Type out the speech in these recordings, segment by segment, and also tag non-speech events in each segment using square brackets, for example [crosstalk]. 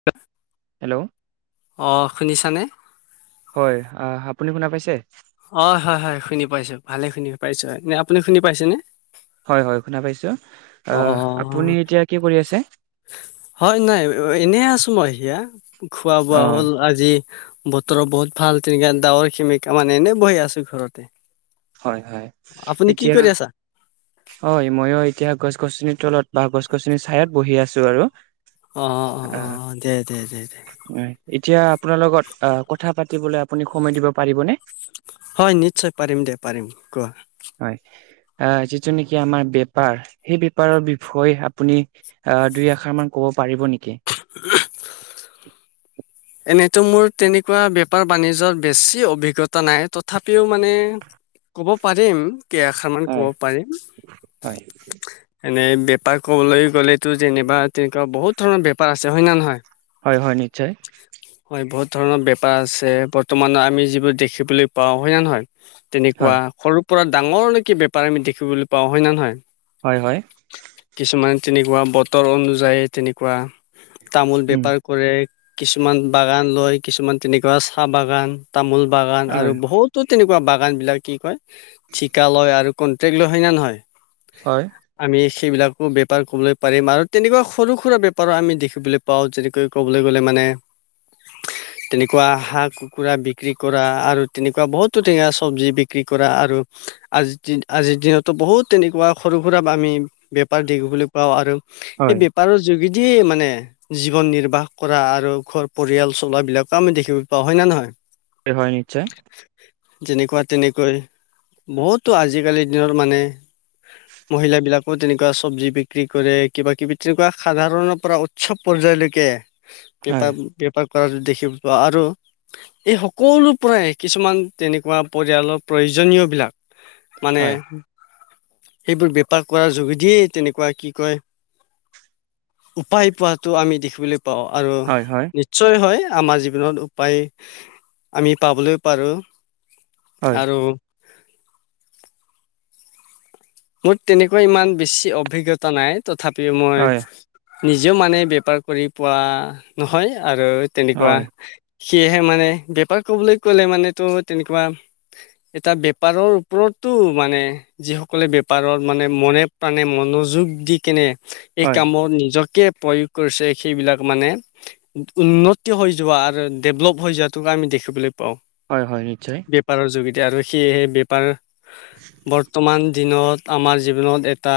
[inaudible] Hello অঁ শুনিছানে? হয়, আ- আপুনি শুনা পাইছে? হয় হয়-হয় শুনি পাইছো, ভালে শুনি পাইছো, নে আপুনি শুনি পাইছেনে? হয় হয় শুনা পাইছো। অ আপুনি এতিয়া কি কৰি আছে? হয় নাই এনে আছো মই সেয়া, খোৱা-বোৱা অ' হ'ল আজি বতৰো বহুত ভাল তেনেকা ডাৱৰ সেমেকা মানে এনেই বহি আছোঁ ঘৰতে। হয় হয়, আপুনি কি এতিয়া কৰি আছা হয় ময়ো এতিয়া গছ-গছনিৰ তলত বা গছ-গছনি চায়াত বহি আছো আৰু। অঁ আহ অ-অ-অ-অ দে-দে-দে-দে। হয়, এতিয়া আপোনাৰ লগত কথা পাতিবলৈ আপুনি সময় দিব পাৰিবনে? হয় নিশ্চয় পাৰিম দে পাৰিম কোৱা। হয় আ যিটো নেকি আমাৰ বেপাৰ সেই বেপাৰৰ বিষয়ে আপুনি আ দুই এখাৰ মান ক'ব পাৰিব নেকি? [inaudible] এনেইতো মোৰ তেনেকুৱা বেপাৰ বাণিজ্যত বেছি অভিজ্ঞতা নাই, তথাপিও মানে [inaudible] কব পাৰিম কেই আখাৰ মান হয় কব পাৰিম। হয় এনেই বেপাৰ ক'বলৈ গ'লেতো যেনিবা তেনেকুৱা বহুত ধৰণৰ বেপাৰ আছে হয় ন নহয়? হয় হয় নিশ্চয়। হয় বহুত ধৰণৰ বেপাৰ আছে বৰ্তমান আমি যিবোৰ দেখিবলৈ পাওঁ, হয় নে নহয়? হয় তেনেকুৱা সৰুৰ পৰা ডাঙৰ লৈকে বেপাৰ আমি দেখিবলৈ পাওঁ, হয় নে নহয়? হয় হয়। কিছুমান তেনেকুৱা বতৰ অনুযায়ী তেনেকুৱা তামোল উম বেপাৰ কৰে কিছুমান বাগান লয় কিছুমান তেনেকুৱা চাহ বাগান তামোল বাগান হয় আৰু বহুতো তেনেকুৱা বাগান বিলাক কি কয় ঠিকা লয় আৰু কণ্টেক্ট লয়, হয় নে নহয়? হয়। আমি সেইবিলাকো বেপাৰ কবলৈ পাৰিম আৰু তেনেকুৱা সৰু সুৰা বেপাৰো আমি দেখিবলৈ পাওঁ যেনেকৈ কবলৈ গ'লে মানে [inaudible] তেনেকুৱা হাঁহ কুকুৰা বিক্ৰী কৰা আৰু তেনেকুৱা বহুতো তেনেকুৱা চব্জি বিক্ৰী কৰা আৰু আজি আজিৰ দিনতো বহুত তেনেকুৱা সৰু সুৰা আমি বেপাৰ দেখিবলৈ পাওঁ আৰু এই হয় বেপাৰৰ যোগেদিয়ে মানে জীৱন নিৰ্বাহ কৰা আৰু ঘৰ পৰিয়াল চলাবিলাকো আমি দেখিবলৈ পাওঁ, হয় নে নহয়? এ হয় নিশ্চয়। যেনেকুৱা তেনেকৈ বহুতো আজিকালিৰ দিনত মানে মহিলাবিলাকো তেনেকুৱা চব্জি বিক্ৰী কৰে, কিবা কিবি তেনেকুৱা সাধাৰণৰ পৰা চব পৰ্যায়লৈকে হয় বেপাৰ বেপাৰ কৰাটো দেখিব পাও আৰু এই সকলো পৰাই কিছুমান তেনেকুৱা পৰিয়ালৰ প্ৰয়োজনীয়বিলাক মানে হয় সেইবোৰ বেপাৰ কৰাৰ যোগেদি তেনেকুৱা কি কয় উপায় পোৱাটো আমি দেখিবলৈ পাও আৰু হয় হয় নিশ্চয় হয় আমাৰ জীৱনত উপায় আমি পাবলৈ পাৰোঁ। হয়, আৰু মোৰ তেনেকুৱা ইমান বেছি অভিজ্ঞতা নাই তথাপিও মই হয়, নিজেও মানে বেপাৰ কৰি পোৱা নহয়, আৰু তেনেকুৱা হয়, সেয়েহে মানে বেপাৰ কবলৈ কলে মানে তো তেনেকুৱা এটা বেপাৰৰ ওপৰতো মানে যিসকলে বে পাৰৰ মানে মনে প্ৰাণে মনোযোগ দি কেনে এই হয়, কামত নিজকে প্ৰয়োগ কৰিছে সেইবিলাক মানে উন্নতি হৈ যোৱা আৰু ডেভলপ হৈ যোৱাতো আমি দেখিবলৈ পাওঁ। হয় হয় নিশ্চয়। বেপাৰৰ যোগেদি আৰু সেয়েহে বেপাৰ বৰ্তমান দিনত আমাৰ জীৱনত এটা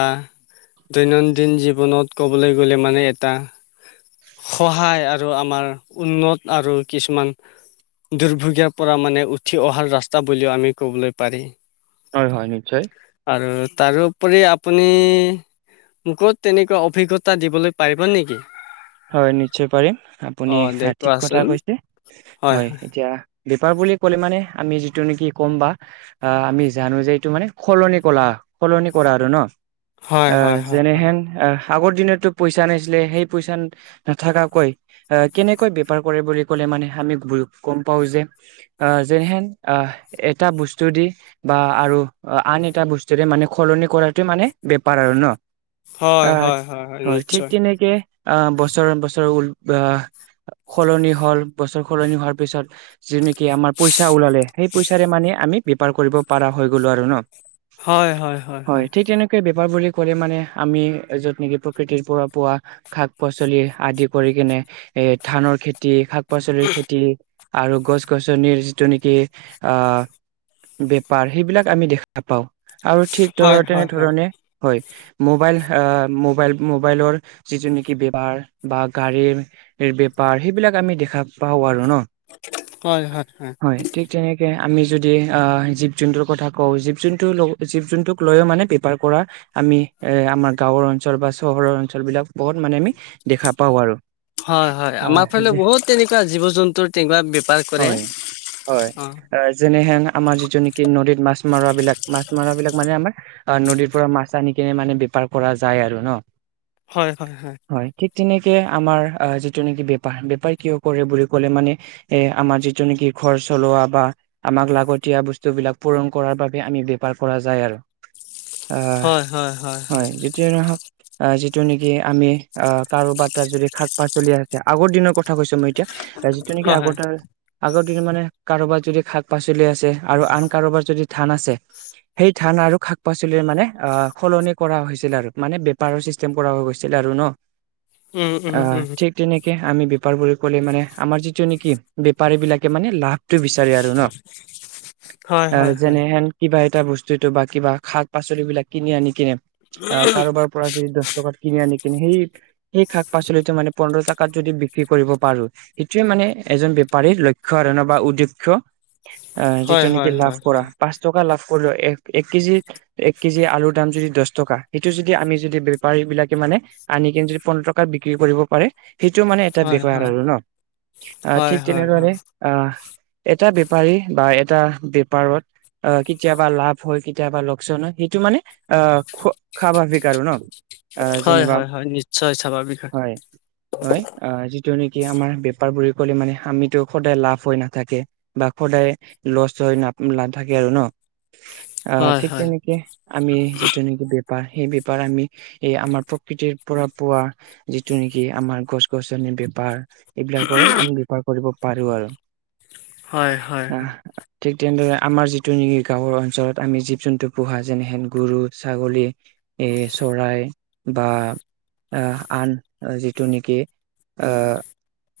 দৈনন্দিন জীৱনত ক'বলৈ গ'লে মানে এটা সহায় আৰু আমাৰ উন্নত আৰু কিছুমান দুৰ্ভোগীয়া পৰা মানে উঠি অহাৰ ৰাস্তা বুলিও আমি ক'বলৈ পাৰি। হয় হয় নিশ্চয়। আৰু তাৰোপৰি আপুনি। মোকো তেনেকুৱা অভিজ্ঞতা দিবলৈ পাৰিব নেকি? হয় নিশ্চয় পাৰিম আপুনি অ' দে ঠিক কথা কোৱাচোন কৈছে হয় এতিয়া। বেপাৰ বুলি ক'লে, মানে আমি যিটো নেকি ক'ম বা। আহ আমি জানো যে এইটো মানে সলনি কৰালা সলনি কৰা আৰু ন। হয় আহ হয় হয় হয় যেনেহেন আহ আগৰ দিনতো পইচা আ নছিলে সেই পইচান নাথাকাকৈ আহ কেনেকৈ বেপাৰ কৰে বুলি ক'লে মানে আমি গম পাও যে। আঁহ যেনেহেন আঁহ এটা বস্তু দি বা আৰু আন এটা বস্তুৰে মানে সলনি কৰাটো মানে বেপাৰ আৰু ন। হয় আঁহ হয় হয় ঠিক নিশ্চয়। তেনেকে আহ বছৰ বছৰৰ আঁহ সলনি হ'ল, বছৰ সলনি হোৱাৰ পিছত যি নেকি আমাৰ পইচা ওলালে সেই পইচাৰে মানে আমি বেপাৰ কৰিব পাৰা হৈ গলো আৰু ন। হয়, ঠিক তেনে বেপাৰ বুলি ক'লে মানে আমি য'ত নেকি প্ৰকৃতিৰ পৰা পোৱা শাক পা চলি আদি কৰি কিনে এ ধানৰ খেতি শাক পাচলিৰ খেতি আৰু গছ গছনিৰ যিটো নেকি আঁহ বেপাৰ সেইবিলাক আমি দেখ খা‌ পাওঁ, নাপাও আৰু ঠিক হয় ধৰ হয় হয় তেনেধৰণে হয়। মোবাইল মোবাইল মোবাইলৰ যিটো নেকি পাৰ বা গাড়ীৰ বেপাৰ সেইবিলাক আমি দেখা পাওঁ আৰু ন। হয় হয় হয়। ঠিক তেনেকে আমি যদি জীৱ জন্তুৰ কথা কওঁ, জীৱ জন্তু লগ জীৱ জন্তুক লৈও মানে বেপাৰ কৰা আমি এ আমাৰ গাঁওৰ অঞ্চল বা চহৰৰ অঞ্চল বিলাক বহুত মানে আমি দেখা পাওঁ আৰু। হয় হয়, আহ আমাৰ ফালে যে বহুত তেনেকুৱা জীৱ জন্তুৰ তেনেকুৱা বেপাৰ কৰে। হয় হয়, অ যেনেহেন আমাৰ যিটো নেকি নদীত মাছ মাৰ বিলাক মাছ মাৰ বিলাক মানে আমাৰ অ নদীৰ পৰা মাছ আনি কিনে মানে বেপাৰ কৰা যায় আৰু ন। হয় হয় হয়। হয়, ঠিক তেনেকে আমাৰ যিটো নেকি বেপাৰ বেপাৰ কিয় কৰে বুলি ক'লে মানে এ আমাৰ যিটো নেকি ঘৰ চলোৱা বা আমাক লাগতিয়া বস্তু বিলাক পূৰণ কৰাৰ বাবে আমি বপাৰ কৰা যায় আৰু। আঁহ হয়, যেতিয়া নহওক আঁহ যিটো নেকি আমি অ কাৰোবাৰ তাত যদি শাক পাত চলি আছে। আগৰ দিনৰ কথা কৈছো মই এতিয়া যিটো নেকি হয় আগৰ হয় আগৰ দিনত মানে কাৰোবাৰ যদি শাক পাচলি আছে আৰু আন কাৰোবাৰ যদি ধান আছে। সেই ধান আৰু শাক পাচলিৰ মানে অঁ সলনি কৰা হৈছিল আৰু মানে বেপাৰৰ চি- ষ্টেম কৰা হৈ গৈছিলে আৰু ন। উম উম অঁ উম ঠিক তেনেকে আমি বেপাৰ বুলি ক'লে মানে আমাৰ যিটো নেকি বেপাৰী বিলাকে মানে লাভ টো বিচাৰে আৰু ন, হয় অঁ হয় হয় যেনেহেন কিবা এটা বস্তুতটো বা কিবা শাক পাচলিবলাক কিনি আনি কিনে এ কাৰোবাৰ পৰা যদি দশ টকাত কিনি আনি কিনে সেই সেই শাক পাচলিটো মানে পোন্ধৰ টকাত যদি বিক্ৰী কৰিব পাৰো। সেইটোৱে মানে এজন বেপাৰীৰ লক্ষ্য আৰু ন বা উদ্দেক্ষ। আহ যিটো হয় নেকি হয় লাভ হয় কৰা পাঁচ টকা লাভ কৰিলো, এক এক কেজি এক কেজি আলুৰ দাম যদি দহ টকা সেইটো যদি আমি যদি বেপাৰী বিলাকে মানে। আনি কিনে যদি পোন্ধৰ টকাত বিক্ৰী কৰিব পাৰে। সেইটো মানে এটা হয় হয় বেপাৰ হয় আৰু ন ঠিক হয় হয় হয় তেনেদৰে। আহ এটা বেপাৰী বা এটা বেপাৰত। অ কেতিয়াবা লাভ হয় কেতিয়াবা লোকচান হয় সেইটো মানে। আহ খ খাবা বিকা আৰু ন। আহ হয় যেনিবা হয় হয় নিশ্চয় স্বাভাৱিক। হয়। হয় অ যিটো নেকি আমাৰ বেপাৰ বুলি কলে মানে আমিতো সদায় লাভ হৈ নাথাকে। বা সদায় লচ হৈ ন নাথাকে আৰু ন আহ হয়, ঠিক হয়, তেনেকে। আমি যিটো নেকি বেপাৰ সেই বেপাৰ আমি এই আমাৰ প্ৰকৃতিৰ। পৰা পোৱা যিটো নেকি আমাৰ গছ গছনিৰ বেপাৰ এইবিলাকৰ আমি বেপাৰ। কৰিব পাৰো আৰু। হয় হয় আহ হয়। ঠিক তেনেদৰে আমাৰ যিটো নেকি গাঁওৰ অঞ্চলত আমি জীৱ জন্তু পোহা যেনেহেন গৰু ছাগলী। এই চৰাই বা। অহ আন যিটো নেকি অ।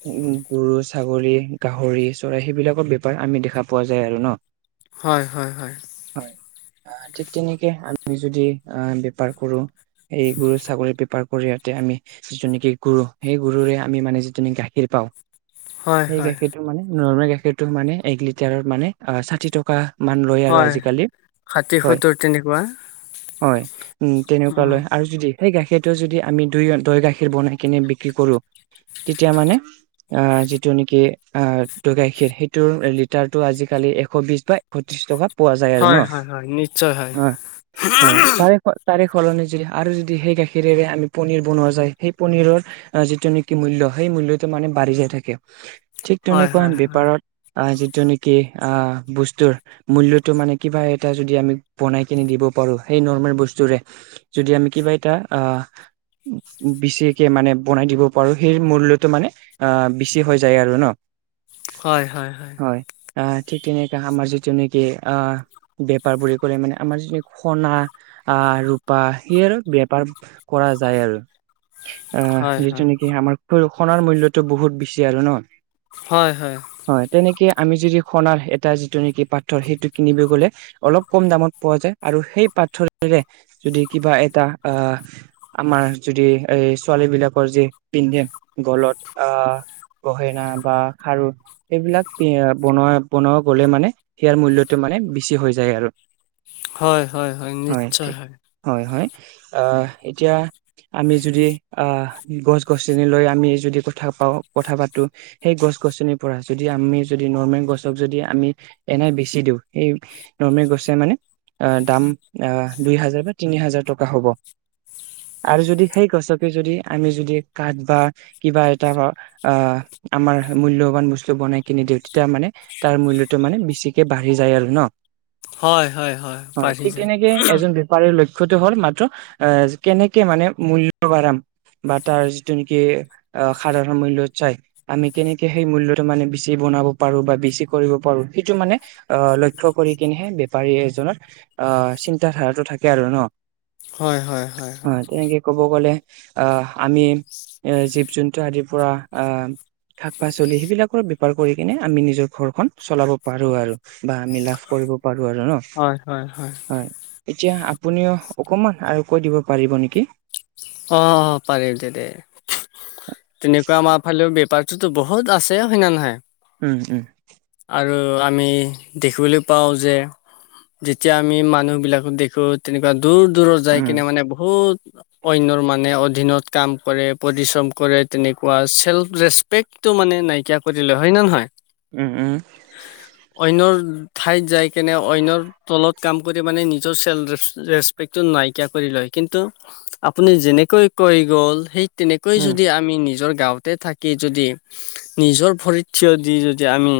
উম গৰু, ছাগলী, গাহৰি, চৰাই সেইবিলাকৰ বেপাৰ আমি দেখা পোৱা যায় আৰু ন। [inaudible] হয় হয় হয় হয়। অ ঠিক তেনেকে আমি যদি আহ বেপাৰ কৰো এই গৰু ছাগলী। পাৰ কৰি যাতে আমি যিটো নেকি গৰু সেই গৰুৰে আমি মানে যিটো নেকি গাখীৰ পাওঁ হয়, সেই হয়, গাখীৰটো মানে নৰ্মেল গাখীৰটো মানে এক লিটাৰত মানে অ ষাঠি টকা। মান লয় আৰু হয়, আজিকালি ষাঠি হয়। সত্তৰ তেনেকুৱা। হয় উম তেনেকুৱা উম, লৈ আৰু যদি সেই গাখীৰ। তে যদি আমি দুই দৈ গাখীৰ বনাই কিনে বিক্ৰী কৰো তেতিয়া মানে। অ যিটো নেকি অ গাখীৰ সেইটোৰ লিটাৰটো আজিকালি এশ বিশ বা। পঁচিছ টকা পোৱা যায় আৰু ন হয়, হয়, হয়, নিশ্চয় হয়। হয় তাৰে। তাৰে সলনি যদি আৰু যদি সেই গাখীৰেৰে আমি পনীৰ বনোৱা যায় সেই পনীৰৰ। যিটো নেকি মূল্য সেই মূল্যটো মানে বাঢ়ি যায় থাকে ঠিক হয়, তেনেকুৱা হয়, হয়, বেপাৰত। অ যিটো নেকি অ বস্তুৰ। মূল্যটো মানে কিবা এটা যদি আমি বনাই কিনে দিব পাৰো সেই নৰ্মেল বস্তুৰে। যদি আমি কিবা এটা আহ। বেচিকে মানে বনাই দিব পাৰো সেই মূল্যটো মানে। অ বেছি হৈ যায় আৰু ন। হয় হয় হয়। আহ ঠিক তেনেকা আমাৰ যিটো নেকি আহ বেপাৰ বুলি কৰে মানে আমাৰ যিটো নেকি সোণা। আহ ৰূপা সেই আৰু বেপাৰ। কৰা যায় আৰু হয়, আহ যিটো নেকি আমাৰ। ৰূপ, সোণাৰ মূল্যতটো বহুত বেছি আৰু ন। হয় হয়। হয় তেনেকে আমি যদি সোণাৰ এটা যিটো নেকি পাথৰ সেইটো কিনিব গলে। অলপ কম দামত পোৱা যায় আৰু সেই পাথৰেৰে যদি কিবা এটা আহ। আমাৰ যদি এই ছোৱালী বিলাকৰ যি পিন্ধে গলত আহ। গহেনা বা খাৰু, সেইবিলাক বনোৱা বনোৱা গলে মানে সিয়াৰ মূল্যটো মানে বেছি হৈ যায় আৰু, হয় হয় হয় নিশ্চয় হয়। হয় হয় আ এতিয়া, আমি যদি আহ গছ গছনি লৈ আমি যদি কথা পাওঁ কথা পাতো, সেই গছ গছনিৰ পৰা যদি আমি যদি নৰ্মেল গছক যদি আমি এনেই বেচি দিওঁ সেই, নৰ্মেল গছে মানে অ দাম আহ দুই হাজাৰ বা তিনি হাজাৰ টকা হ'ব। আৰু যদি সেই গছকে যদি আমি যদি কাঠ বা, কিবা এটা আহ আমাৰ মূল্যবান বস্তু বনাই কিনি দিওঁ তেতিয়া মানে, তাৰ মূল্যটো মানে বেছিকে বাঢ়ি যায় আৰু ন, হয়, হয়, হয় বাঢ়ি ঠিক যায়। তেনেকে এজন বেপাৰীৰ লক্ষ্যটো হ'ল মাত্ৰ, আহ কেনেকে মানে মূল্য বাঢ়াম। বা তাৰ যিটো নেকি অ সাধাৰণ মূল্যত চাই, আমি কেনেকে সেই মূল্যটো মানে বেছি বনাব পাৰো বা বেছি কৰিব পাৰো সেইটো মানে, আহ লক্ষ্য কৰি কিনেহে বেপাৰী এজনৰ আহ চিন্ত ধাৰাটো থাকে আৰু ন, হয় হয়। হয় তেনেকে, ক'ব গ'লে আহ আমি এ জীৱ জন্তু আদিৰ পৰা আহ, শাক পাচলি সেইবিলাকৰ বেপাৰ কৰি কিনে আমি নিজৰ ঘৰখন চলাব পাৰোঁ আৰু, বা আমি লাভ কৰিব পাৰো আৰু ন, হয় হয় হয়। এতিয়া আপুনিও অকমান আৰু কৈ দিব পাৰিব নেকি? অ অ পাৰিম দে দে, তেনেকুৱা আমাৰ ফালেও বেপাৰতোতো বহুত আছে হয় নে নহয়, উম উম আৰু আমি দেখিবলৈ পাওঁ যে, যেতিয়া আমি মানুহ বিলাকক দেখো তেনেকুৱা দূৰ দূৰত যাই উম কিনে মানে বহুত, অইনৰ মানে অধীনত কাম কৰে পৰিশ্ৰম কৰে তেনেকুৱা চেল্ফলেচ, পেকটো মানে নাইকিয়া কৰি লয় হয় নে নহয়, উম উম, অন্যৰ ঠাইত যাই কেনে অন্যৰ, তলত কাম কৰি মানে নিজৰ চেল্ফ ছেল্ফ ৰেস্পেক্টো নাইকিয়া কৰি লয় কিন্তু, আপুনি যেনেকৈ কৈ গ'ল সেই তেনেকৈ উম যদি আগ আমি নিজৰ গাওঁতে থাকি যদি নিজৰ ভৰিত থিয় দি যদি আমি,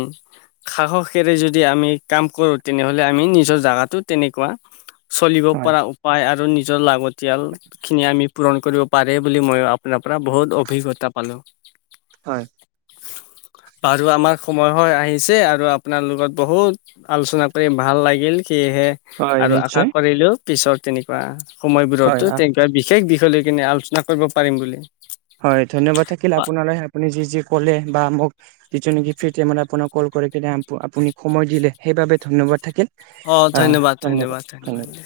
সাহসেৰে যদি আমি কাম কৰো তেনেহলে আমি নিজৰ জাগাতো তেনেকুৱা, চলিব হয় পৰা উপায় আৰু নিজৰ লাগতিয়াল খিনি আমি পূৰণ কৰিব, পাৰে বুলি মই আপোনাৰ পৰা বহুত অভিজ্ঞতা পালো। হয়। বাৰু আমাৰ সময়, হয় আহিছে আৰু আপোনাৰ লগত বহুত আলোচনা কৰি ভাল লাগিল সেয়েহে, হয় আৰু আশা নিশ্চয় কৰিলো পিছৰ তেনেকুৱা হয় সময়বোৰতো, আহ এটা বিশেষ বিষয় লৈ কিনে আলোচনা কৰিব পাৰিম বুলি। হয় ধন্যবাদ থাকিল আপোনালৈ আপুনি যি যি ক'লে বা মোক, যিটো নেকি ফ্ৰী টাইমত আপোনাক কল কৰে আপুনি সময় দিলে সেইবাবে ধন্যবাদ থাকিল। আ ধন্যবাদ ধন্যবাদ।